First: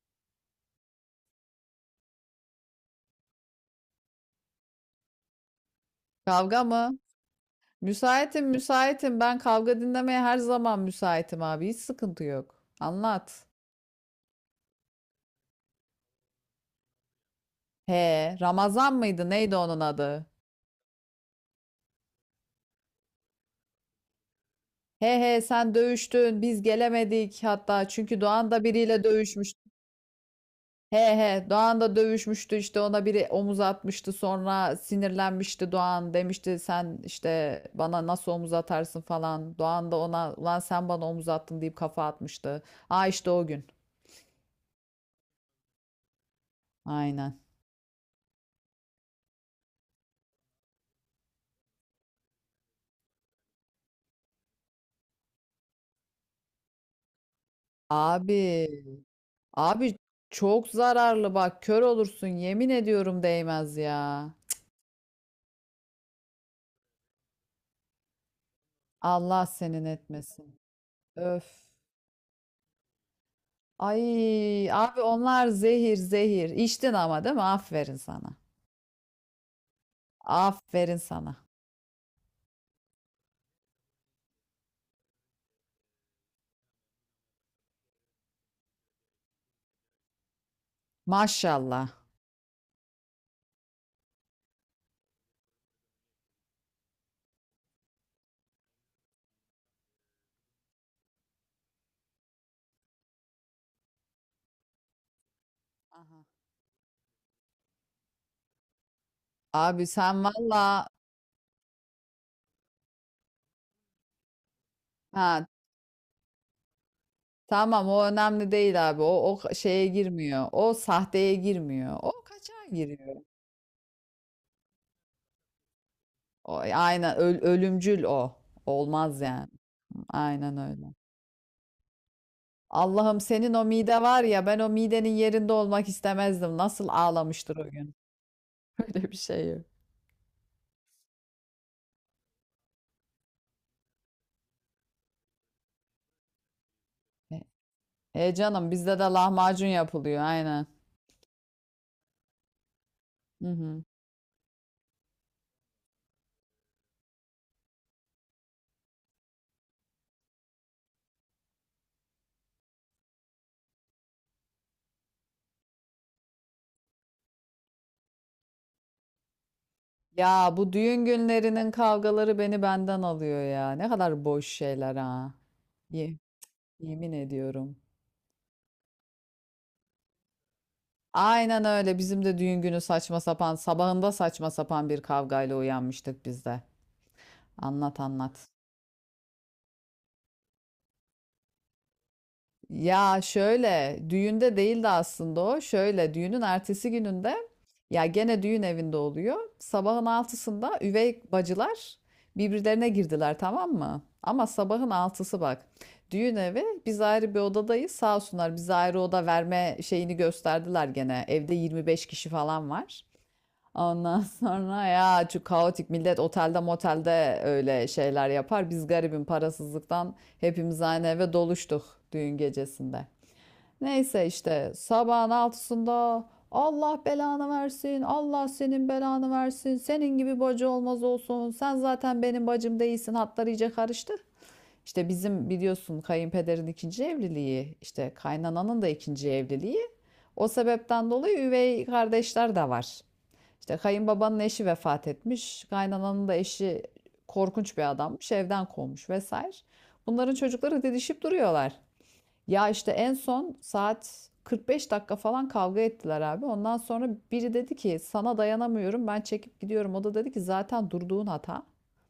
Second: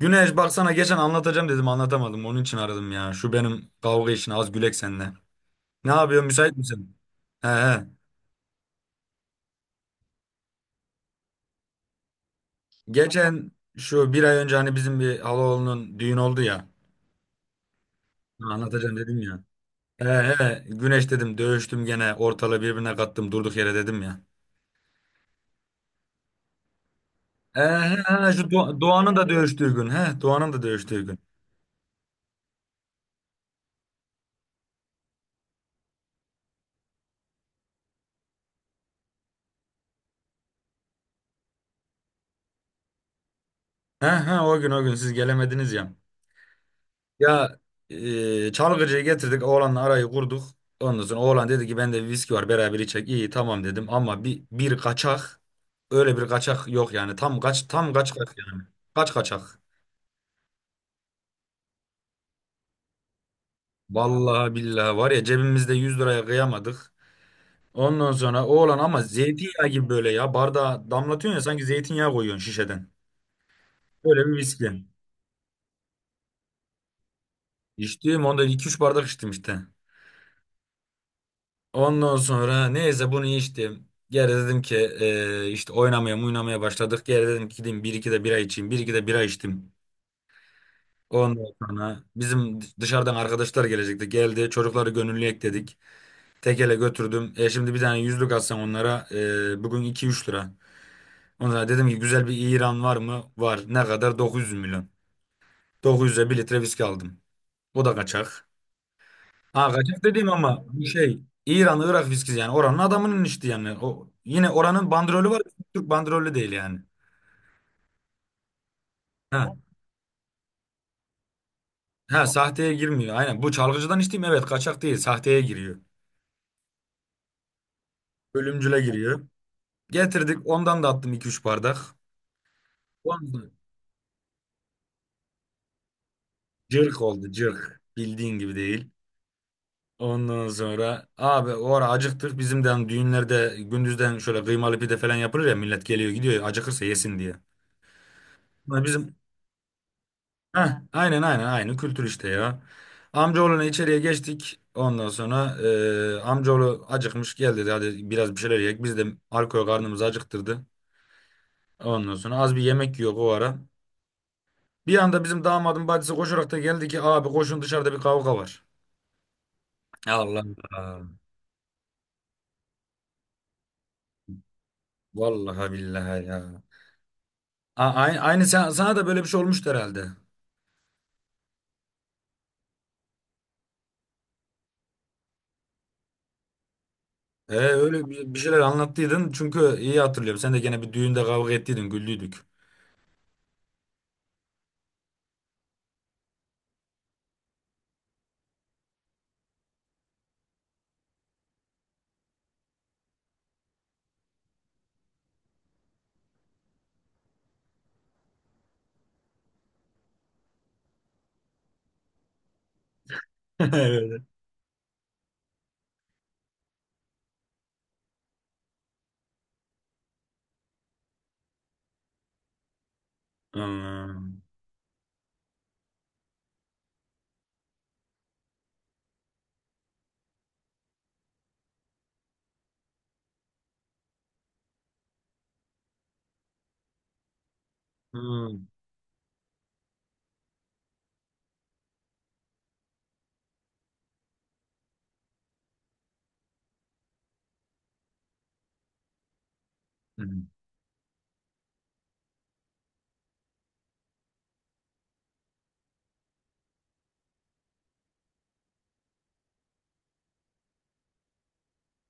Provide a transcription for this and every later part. Güneş baksana geçen anlatacağım dedim anlatamadım. Onun için aradım ya. Şu benim kavga işini az gülek seninle. Ne yapıyorsun müsait Kavga misin? mı? He he. Müsaitim, müsaitim. Ben kavga dinlemeye her zaman müsaitim abi. Hiç sıkıntı yok. Anlat. Geçen şu bir ay önce hani bizim bir halaoğlunun düğün oldu ya. He, Ramazan Anlatacağım dedim mıydı? ya. Neydi onun He adı? he. Güneş dedim dövüştüm gene ortalığı birbirine kattım durduk yere dedim ya. He he sen dövüştün. Biz gelemedik He hatta. he Çünkü he şu Doğan da Do- biriyle Doğan'ın da dövüşmüştü. dövüştüğü gün. He Doğan'ın da He dövüştüğü gün. he Doğan da dövüşmüştü işte ona biri omuz atmıştı sonra sinirlenmişti Doğan demişti sen işte bana nasıl omuz atarsın falan. Doğan da ona ulan sen bana omuz attın deyip kafa atmıştı. Aa işte o gün. He he o gün siz gelemediniz ya. Aynen. Ya çalgıcıyı getirdik oğlanla arayı kurduk. Ondan sonra oğlan dedi ki bende bir viski var beraber içecek. İyi tamam dedim ama bir kaçak öyle bir kaçak yok yani tam kaç yani. Abi Kaç kaçak. Abi çok zararlı bak kör olursun yemin ediyorum değmez ya. Vallahi billahi var ya cebimizde 100 liraya kıyamadık. Ondan sonra oğlan ama Allah zeytinyağı senin gibi böyle ya etmesin. bardağa damlatıyorsun ya sanki Öf. zeytinyağı koyuyorsun şişeden. Böyle bir Ay viski. abi onlar zehir zehir. İçtin ama değil mi? Aferin İçtim sana. onda iki üç bardak içtim işte. Aferin sana. Ondan sonra neyse bunu içtim. Geri dedim ki işte oynamaya oynamaya başladık. Geri dedim ki gideyim bir iki de bira içeyim. Bir iki de bira içtim. Ondan Maşallah. sonra bizim dışarıdan arkadaşlar gelecekti. Geldi çocukları gönüllü ekledik. Tekele götürdüm. E şimdi bir tane yüzlük atsam onlara bugün 2-3 lira. Ondan sonra dedim ki güzel bir İran var mı? Var. Ne kadar? 900 milyon. Aha. 900'e bir litre viski aldım. O da kaçak. Ha Abi kaçak sen dediğim ama bu valla şey İran Irak viskisi yani oranın adamının işte yani o yine oranın bandrolü var ha Türk bandrolü değil yani. tamam o önemli değil abi. O Ha, o şeye girmiyor. O sahteye girmiyor. O ha kaçağa sahteye girmiyor giriyor. aynen bu çalgıcıdan içtiğim evet kaçak değil sahteye giriyor. O aynen ölümcül o. Ölümcüle Olmaz giriyor. yani. Getirdik Aynen ondan da öyle. attım iki üç bardak. Allah'ım Ondan senin o mide var ya ben o midenin yerinde olmak istemezdim. Nasıl cırk oldu ağlamıştır o cırk gün. bildiğin gibi değil. Öyle bir şey yok. Ondan sonra abi o ara acıktık bizimden düğünlerde gündüzden şöyle kıymalı pide falan yapılır ya millet geliyor gidiyor acıkırsa yesin diye. E canım Ama bizde de Bizim lahmacun yapılıyor aynen. Heh, aynen aynen aynı kültür işte ya. Hı Amcaoğluna hı. içeriye geçtik. Ondan sonra amcaoğlu acıkmış gel dedi hadi biraz bir şeyler yiyek. Biz de alkol karnımızı acıktırdı. Ondan sonra az bir yemek yiyor o ara. Bir anda bizim damadın bacısı koşarak da geldi ki abi koşun dışarıda bir kavga var. Allah Ya bu düğün Allah. günlerinin kavgaları beni benden alıyor ya. Ne kadar boş şeyler ha. Vallahi Ye- billahi ya. Yemin ediyorum. Aynı, sana da böyle bir şey olmuştu herhalde. Aynen öyle. Bizim de düğün günü saçma sapan, sabahında saçma sapan bir kavgayla uyanmıştık biz de. Anlat Öyle bir anlat. şeyler anlattıydın çünkü iyi hatırlıyorum. Sen de gene bir düğünde kavga ettiydin güldüydük. Ya şöyle düğünde değildi aslında o. Şöyle düğünün ertesi gününde ya gene düğün evinde oluyor. Sabahın altısında üvey bacılar birbirlerine girdiler, tamam mı? Ama sabahın altısı bak. Düğün evi, biz ayrı bir odadayız. Sağ olsunlar bize ayrı oda verme şeyini gösterdiler gene. Evde 25 kişi falan var. Ondan Evet. sonra ya şu kaotik millet otelde motelde öyle şeyler yapar. Biz garibim parasızlıktan hepimiz aynı eve doluştuk düğün gecesinde. Neyse Hmm. işte sabahın altısında Allah belanı versin, Allah senin belanı versin, senin gibi bacı olmaz olsun, sen zaten benim bacım değilsin, hatlar iyice karıştı. İşte bizim biliyorsun kayınpederin ikinci evliliği, işte Hmm. kaynananın da ikinci evliliği. O sebepten dolayı üvey kardeşler de var. İşte kayınbabanın eşi vefat etmiş. Kaynananın da eşi korkunç bir adammış. Evden kovmuş vesaire. Bunların çocukları didişip duruyorlar. Ya işte en son saat 45 dakika falan kavga ettiler abi. Ondan sonra biri dedi ki sana dayanamıyorum, ben çekip gidiyorum. O da dedi ki zaten durduğun hata.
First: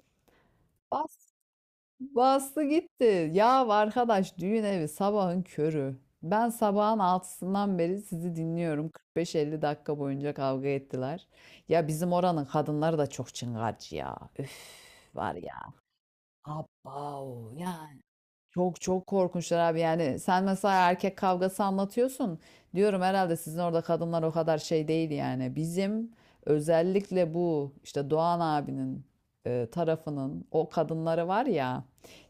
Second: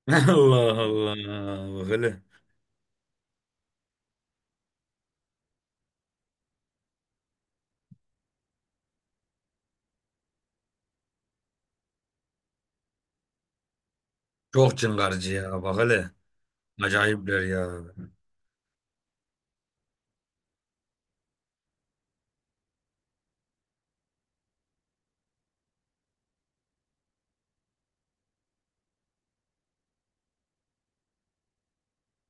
Allah Allah. Bas Bak hele. Bastı gitti. Ya arkadaş, düğün evi, sabahın körü. Ben sabahın altısından beri sizi dinliyorum. 45-50 dakika boyunca kavga ettiler. Ya bizim oranın kadınları da çok çıngarcı ya. Üf, Çok çıngarcı var ya. ya. Bak hele. Acayipler Abav ya. ya, çok çok korkunçlar abi. Yani sen mesela erkek kavgası anlatıyorsun, diyorum herhalde sizin orada kadınlar o kadar şey değil. Yani bizim, özellikle bu işte Doğan abinin tarafının o kadınları var ya,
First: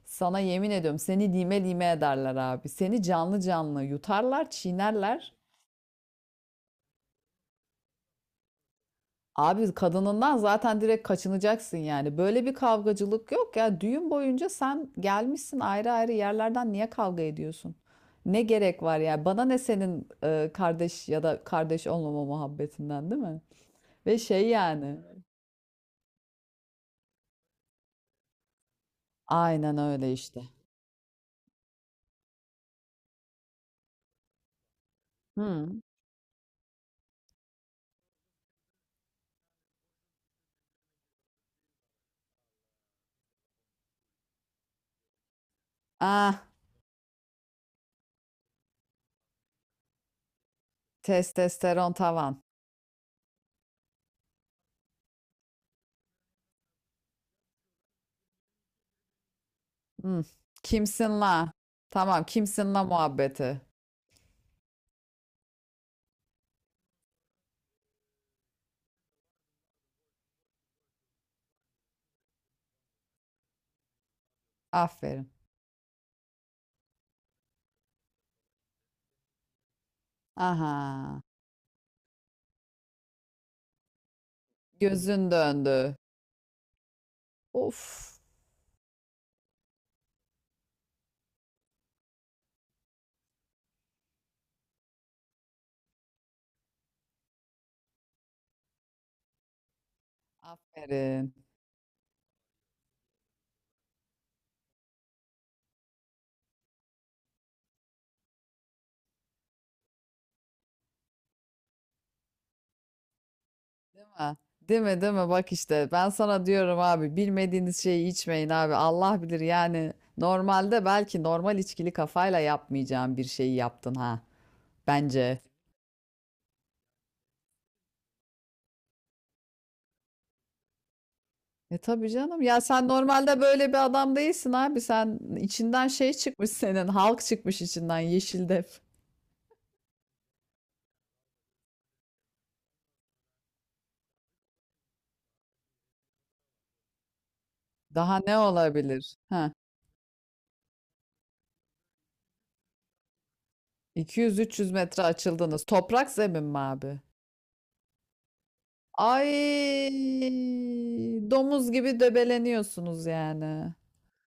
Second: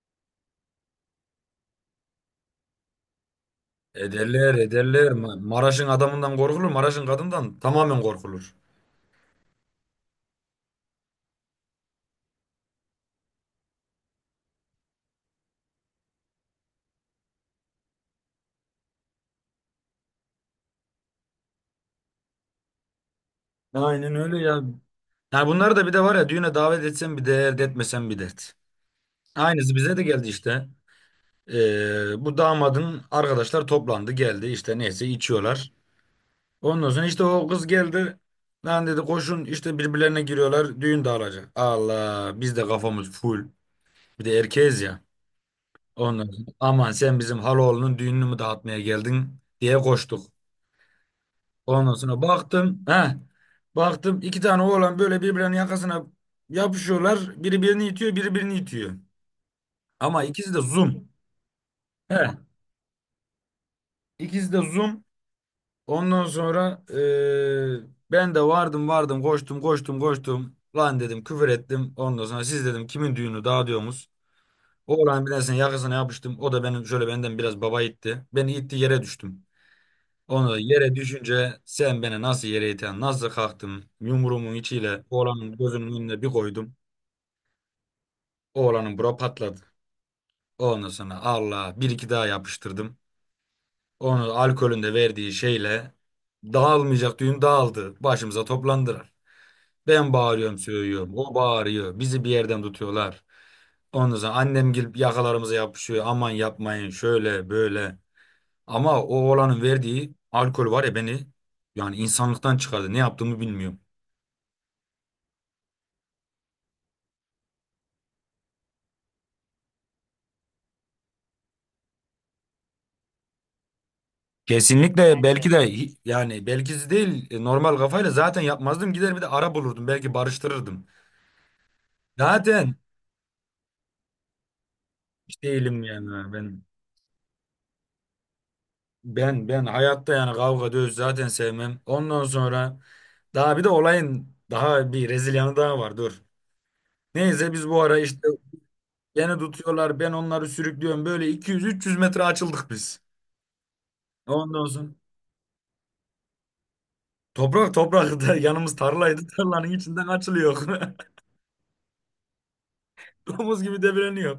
sana yemin ediyorum seni lime lime ederler abi, seni canlı canlı yutarlar, Ederler ederler. çiğnerler. Maraş'ın adamından korkulur. Maraş'ın kadından tamamen korkulur. Abi kadınından zaten direkt kaçınacaksın yani. Böyle bir kavgacılık yok ya. Düğün boyunca sen gelmişsin ayrı ayrı yerlerden, niye kavga ediyorsun? Ne gerek var ya? Bana ne senin kardeş ya da kardeş olmama muhabbetinden, değil mi? Aynen Ve öyle şey ya. yani. Yani bunları da bir de var ya düğüne davet etsen bir dert, etmesen bir dert. Aynısı Aynen bize de öyle geldi işte. işte. Bu damadın arkadaşlar toplandı geldi işte neyse Hı. içiyorlar. Ondan sonra işte o kız geldi. Lan dedi koşun işte birbirlerine giriyorlar düğün dağılacak. Allah biz de kafamız full. Bir de erkeğiz ya. Ondan Ah, sonra, aman sen bizim haloğlunun düğününü mü dağıtmaya geldin diye koştuk. Ondan testosteron sonra tavan. baktım. He, Baktım iki tane oğlan böyle birbirlerinin yakasına yapışıyorlar. Biri birini itiyor, biri birini itiyor. Hı. Ama ikisi de zoom. Kimsin la? He, Tamam, kimsin la muhabbeti. ikisi de zoom. Ondan sonra ben de vardım vardım koştum koştum koştum. Lan dedim küfür ettim. Ondan sonra siz dedim kimin düğünü dağıtıyorsunuz? Oğlan Aferin. birisinin yakasına yapıştım. O da benim şöyle benden biraz baba itti. Beni itti yere düştüm. Onu da yere Aha. düşünce sen beni nasıl yere iten, nasıl kalktım yumruğumun içiyle Gözün oğlanın gözünün döndü. önüne bir koydum. Of. Oğlanın bura patladı. Ondan sonra Allah bir iki daha yapıştırdım. Onu alkolün de verdiği şeyle dağılmayacak düğün dağıldı. Başımıza toplandılar. Ben bağırıyorum söylüyorum. Aferin. O bağırıyor. Bizi bir yerden tutuyorlar. Ondan sonra annem gelip yakalarımıza yapışıyor. Aman yapmayın şöyle böyle. Ama o oğlanın verdiği alkol var ya beni yani insanlıktan çıkardı. Ne yaptığımı bilmiyorum. Ha, değil mi değil mi? Bak işte ben sana diyorum abi, bilmediğiniz şeyi içmeyin abi. Allah bilir yani, normalde belki normal içkili kafayla yapmayacağın bir şeyi yaptın, ha, Kesinlikle bence. belki de yani belki de değil normal kafayla zaten yapmazdım gider bir de ara bulurdum belki barıştırırdım. E tabii canım ya, Zaten sen normalde böyle bir adam değilsin abi. Sen hiç değilim içinden şey yani çıkmış, ben senin halk çıkmış içinden yeşil def. ben ben hayatta yani kavga dövüş zaten sevmem. Ondan sonra daha bir de olayın daha bir rezil yanı daha var dur. Neyse biz bu ara Daha işte ne olabilir? beni Ha, tutuyorlar ben onları sürüklüyorum böyle 200-300 metre açıldık biz. Ondan 200-300 sonra metre açıldınız. Toprak zemin mi abi? toprak toprak da yanımız tarlaydı tarlanın Ay, içinden açılıyor. domuz gibi döbeleniyorsunuz Domuz yani. gibi devreniyor.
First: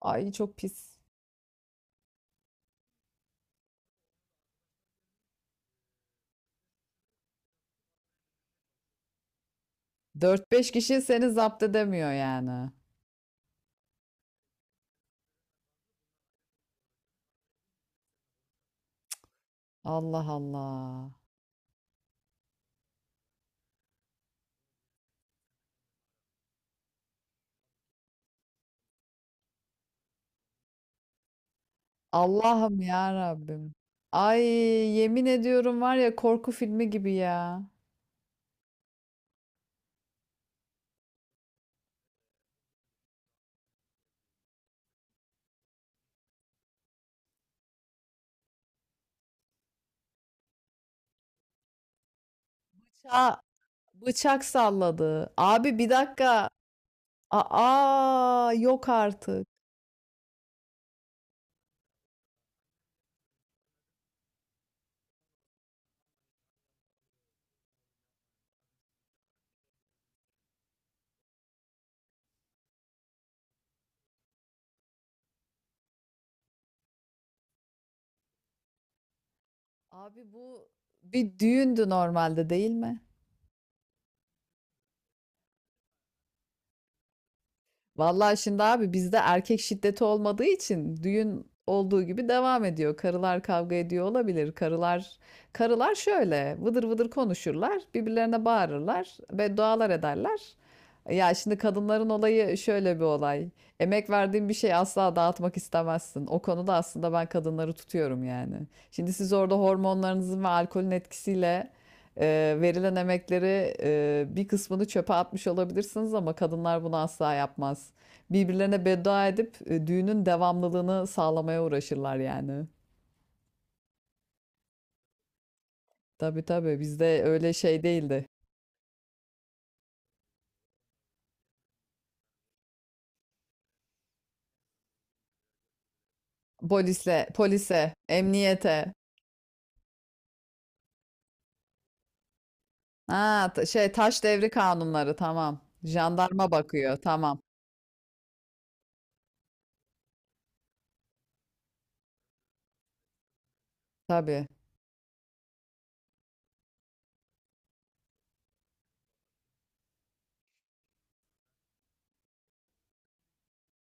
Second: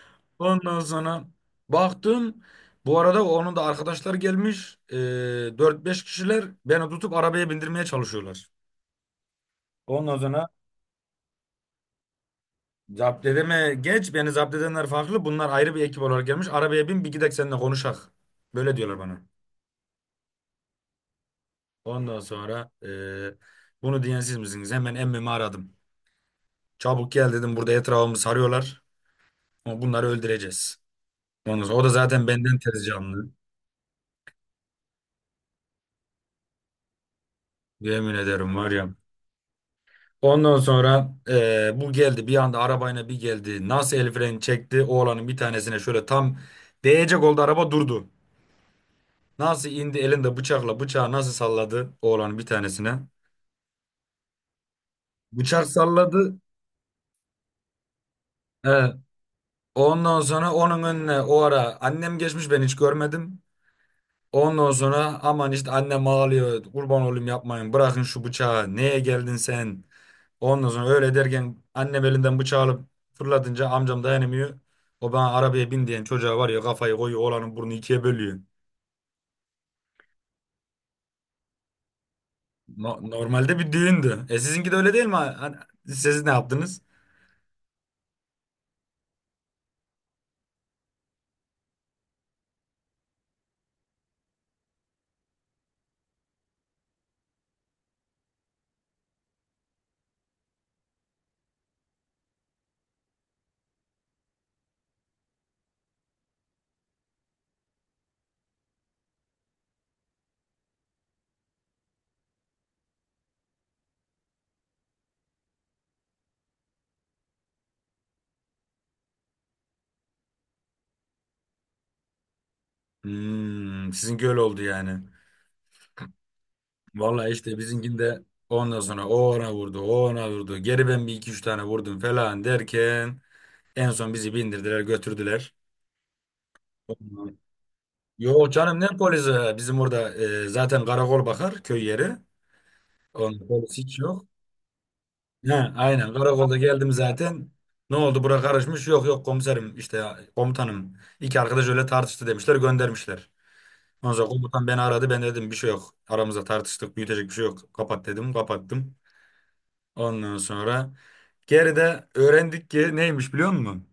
Ay çok Ondan pis. sonra baktım. Bu arada onun da arkadaşlar gelmiş. E, 4-5 kişiler beni tutup arabaya bindirmeye çalışıyorlar. Ondan sonra Dört beş kişi seni zapt edemiyor yani. zapt edeme geç. Beni zapt edenler farklı. Bunlar ayrı bir ekip olarak gelmiş. Arabaya bin bir gidek seninle konuşak. Böyle diyorlar bana. Allah Allah. Ondan sonra bunu diyen siz misiniz? Hemen emmimi aradım. Çabuk gel dedim. Burada etrafımı sarıyorlar. Ama bunları öldüreceğiz. Ondan sonra o da zaten benden Allah'ım tez ya canlı. Rabbim. Ay yemin ediyorum, var ya, korku filmi gibi ya. Yemin ederim var ya. Ondan sonra bu geldi bir anda arabayla bir geldi. Nasıl el freni çekti oğlanın bir tanesine şöyle tam değecek oldu araba durdu. Nasıl indi elinde bıçakla bıçağı nasıl salladı oğlanın bir tanesine. Ça Bıçak salladı. Bıçak Abi bir salladı. dakika. Aa, yok He. artık. Ondan sonra onun önüne o ara annem geçmiş ben hiç görmedim. Ondan sonra aman işte annem ağlıyor kurban olayım yapmayın bırakın şu bıçağı neye geldin sen. Ondan sonra öyle derken annem elinden bıçağı alıp fırlatınca amcam dayanamıyor. O bana arabaya bin diyen çocuğa var ya kafayı koyuyor oğlanın burnu ikiye bölüyor. Abi bu bir düğündü normalde, değil No- mi? normalde bir düğündü. E sizinki de öyle değil mi? Hani siz ne yaptınız? Vallahi şimdi abi, bizde erkek şiddeti olmadığı için düğün olduğu gibi devam ediyor. Karılar kavga ediyor olabilir. Karılar şöyle vıdır vıdır konuşurlar, birbirlerine bağırırlar, beddualar ederler. Ya şimdi kadınların olayı şöyle bir olay. Emek verdiğin bir şeyi asla dağıtmak istemezsin. O konuda aslında ben kadınları tutuyorum yani. Şimdi siz orada hormonlarınızın ve alkolün etkisiyle verilen emekleri, bir kısmını çöpe atmış olabilirsiniz ama kadınlar bunu asla yapmaz. Birbirlerine beddua edip düğünün devamlılığını sağlamaya uğraşırlar yani. Hmm, sizinki öyle oldu yani. Tabii tabii bizde Vallahi öyle işte şey bizimkinde değildi. ondan sonra o ona vurdu, o ona vurdu. Geri ben bir iki üç tane vurdum falan derken en son bizi bindirdiler götürdüler. Polisle, polise, Yok canım ne emniyete. polisi? Bizim orada zaten karakol bakar köy yeri. Onun Ha, polisi şey, hiç taş yok. devri kanunları, tamam. Ha, aynen Jandarma karakolda geldim bakıyor, tamam. zaten. Ne oldu bura karışmış? Yok yok komiserim işte komutanım. İki arkadaş öyle tartıştı demişler göndermişler. Ondan sonra Tabii. komutan beni aradı ben dedim bir şey yok. Aramızda tartıştık büyütecek bir şey yok. Kapat dedim kapattım. Ondan sonra geride öğrendik ki neymiş biliyor musun?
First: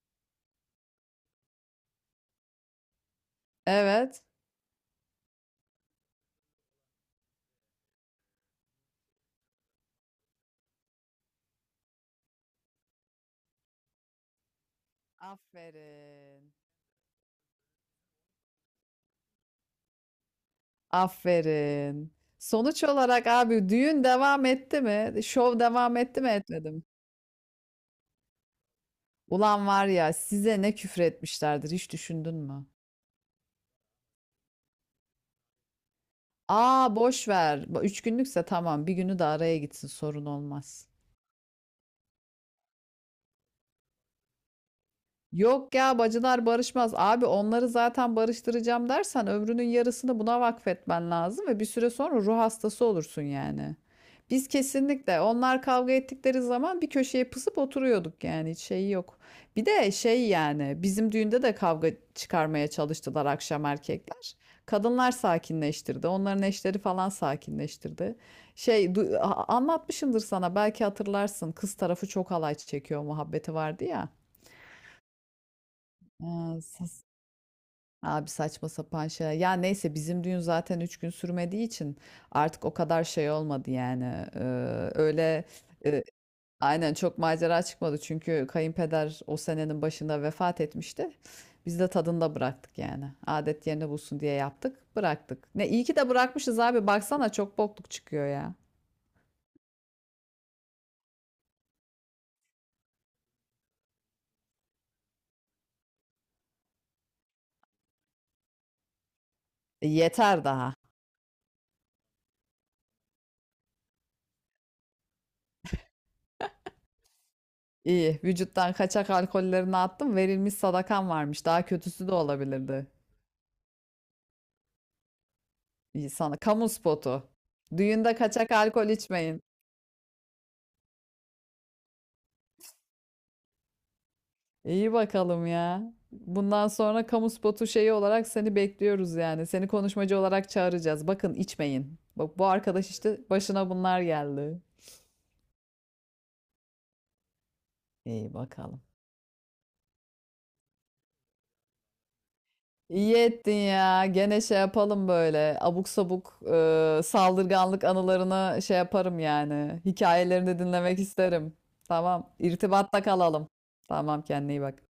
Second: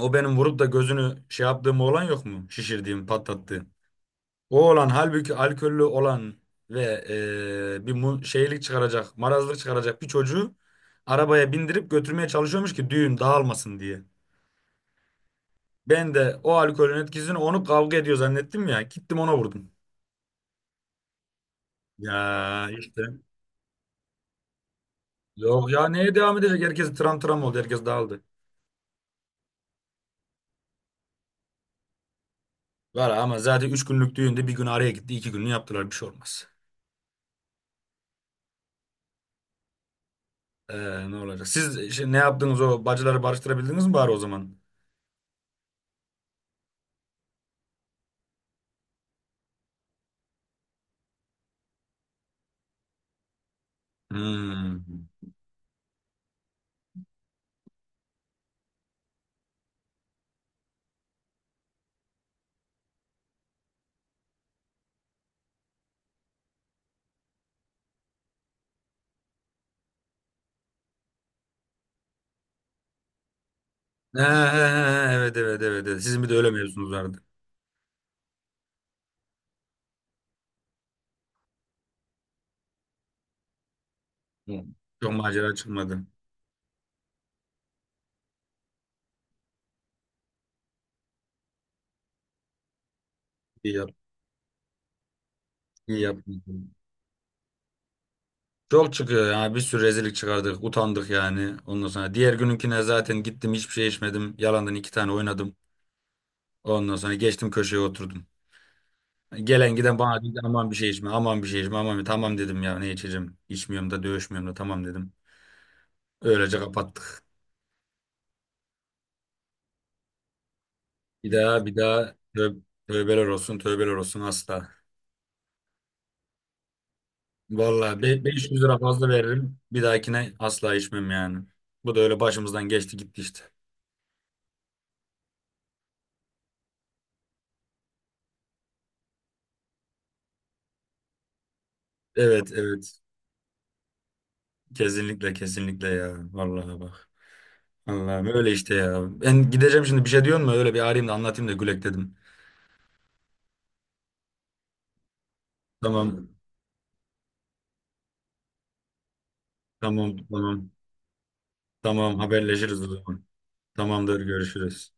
O benim vurup da gözünü şey yaptığım olan yok mu? Şişirdiğim patlattığım. Evet. O olan halbuki alkollü olan ve bir şeylik çıkaracak, marazlık çıkaracak bir çocuğu arabaya bindirip götürmeye çalışıyormuş ki düğün dağılmasın diye. Ben de Aferin. o alkolün etkisini onu kavga ediyor zannettim ya. Gittim ona vurdum. Aferin. Ya Sonuç işte. olarak abi, düğün devam etti mi? Şov Yok ya devam neye etti mi, devam edecek? etmedi mi? Herkes tram tram oldu. Herkes dağıldı. Ulan var ya, size ne küfür etmişlerdir hiç düşündün mü? Var ama zaten 3 günlük düğünde bir gün araya gitti. 2 gününü yaptılar. Bir şey olmaz. Aa boş ver. Bu üç günlükse tamam, bir günü de araya gitsin, sorun olmaz. Ne olacak? Siz işte ne yaptınız o bacıları barıştırabildiniz mi bari o zaman? Yok ya, bacılar barışmaz. Abi onları zaten barıştıracağım dersen ömrünün yarısını buna vakfetmen lazım ve bir süre sonra ruh hastası olursun yani. Biz Hmm. kesinlikle onlar kavga ettikleri zaman bir köşeye pısıp oturuyorduk, yani hiç şey yok. Bir de şey yani, bizim düğünde de kavga çıkarmaya çalıştılar akşam erkekler. Kadınlar sakinleştirdi. Onların eşleri falan sakinleştirdi. Şey anlatmışımdır sana, belki hatırlarsın. Kız tarafı çok alay çekiyor muhabbeti vardı ya. Ha, ha, ha, evet evet evet. Evet. Sizin bir de öyle Ee, mevzunuz vardı. Abi saçma sapan şey. Ya neyse bizim düğün zaten 3 gün sürmediği için artık o kadar şey olmadı yani. Ee, Hı. Çok öyle macera çıkmadı. e, aynen, çok macera çıkmadı. Çünkü kayınpeder o senenin başında vefat etmişti. Biz de tadında bıraktık yani. Adet İyi yerine yap, bulsun diye yaptık, bıraktık. Ne iyi ki iyi de bırakmışız yapmışsınız. abi. Baksana çok bokluk çıkıyor ya. Çok çıkıyor ya. Bir sürü rezillik çıkardık. Utandık yani. Ondan sonra diğer gününkine zaten gittim hiçbir şey içmedim. Yalandan iki tane oynadım. Ondan sonra geçtim köşeye oturdum. Gelen E, giden bana dedi yeter aman daha. bir şey içme, aman bir şey içme, aman bir şey." tamam dedim ya ne içeceğim. İçmiyorum da dövüşmüyorum da tamam dedim. Öylece kapattık. İyi. Vücuttan kaçak alkollerini attım. Verilmiş sadakan Bir varmış. Daha daha bir kötüsü de daha tö- olabilirdi. tövbeler olsun tövbeler olsun asla. Sana. Kamu spotu. Vallahi Düğünde kaçak 500 lira alkol fazla içmeyin. veririm. Bir dahakine asla içmem yani. Bu da öyle başımızdan geçti gitti işte. İyi bakalım ya. Bundan sonra kamu spotu şeyi olarak seni bekliyoruz yani. Seni konuşmacı olarak çağıracağız. Bakın içmeyin. Bak bu Evet arkadaş evet. işte, başına bunlar geldi. Kesinlikle kesinlikle ya. Vallahi bak. Allah'ım İyi öyle işte bakalım. ya. Ben gideceğim şimdi bir şey diyor mu? Öyle bir arayayım da anlatayım da gülek dedim. İyi ettin ya. Gene şey yapalım böyle. Abuk Tamam. sabuk saldırganlık anılarını şey yaparım yani. Tamam Hikayelerini tamam. dinlemek isterim. Tamam Tamam. haberleşiriz o İrtibatta zaman. kalalım. Tamamdır Tamam, kendine iyi görüşürüz. bak.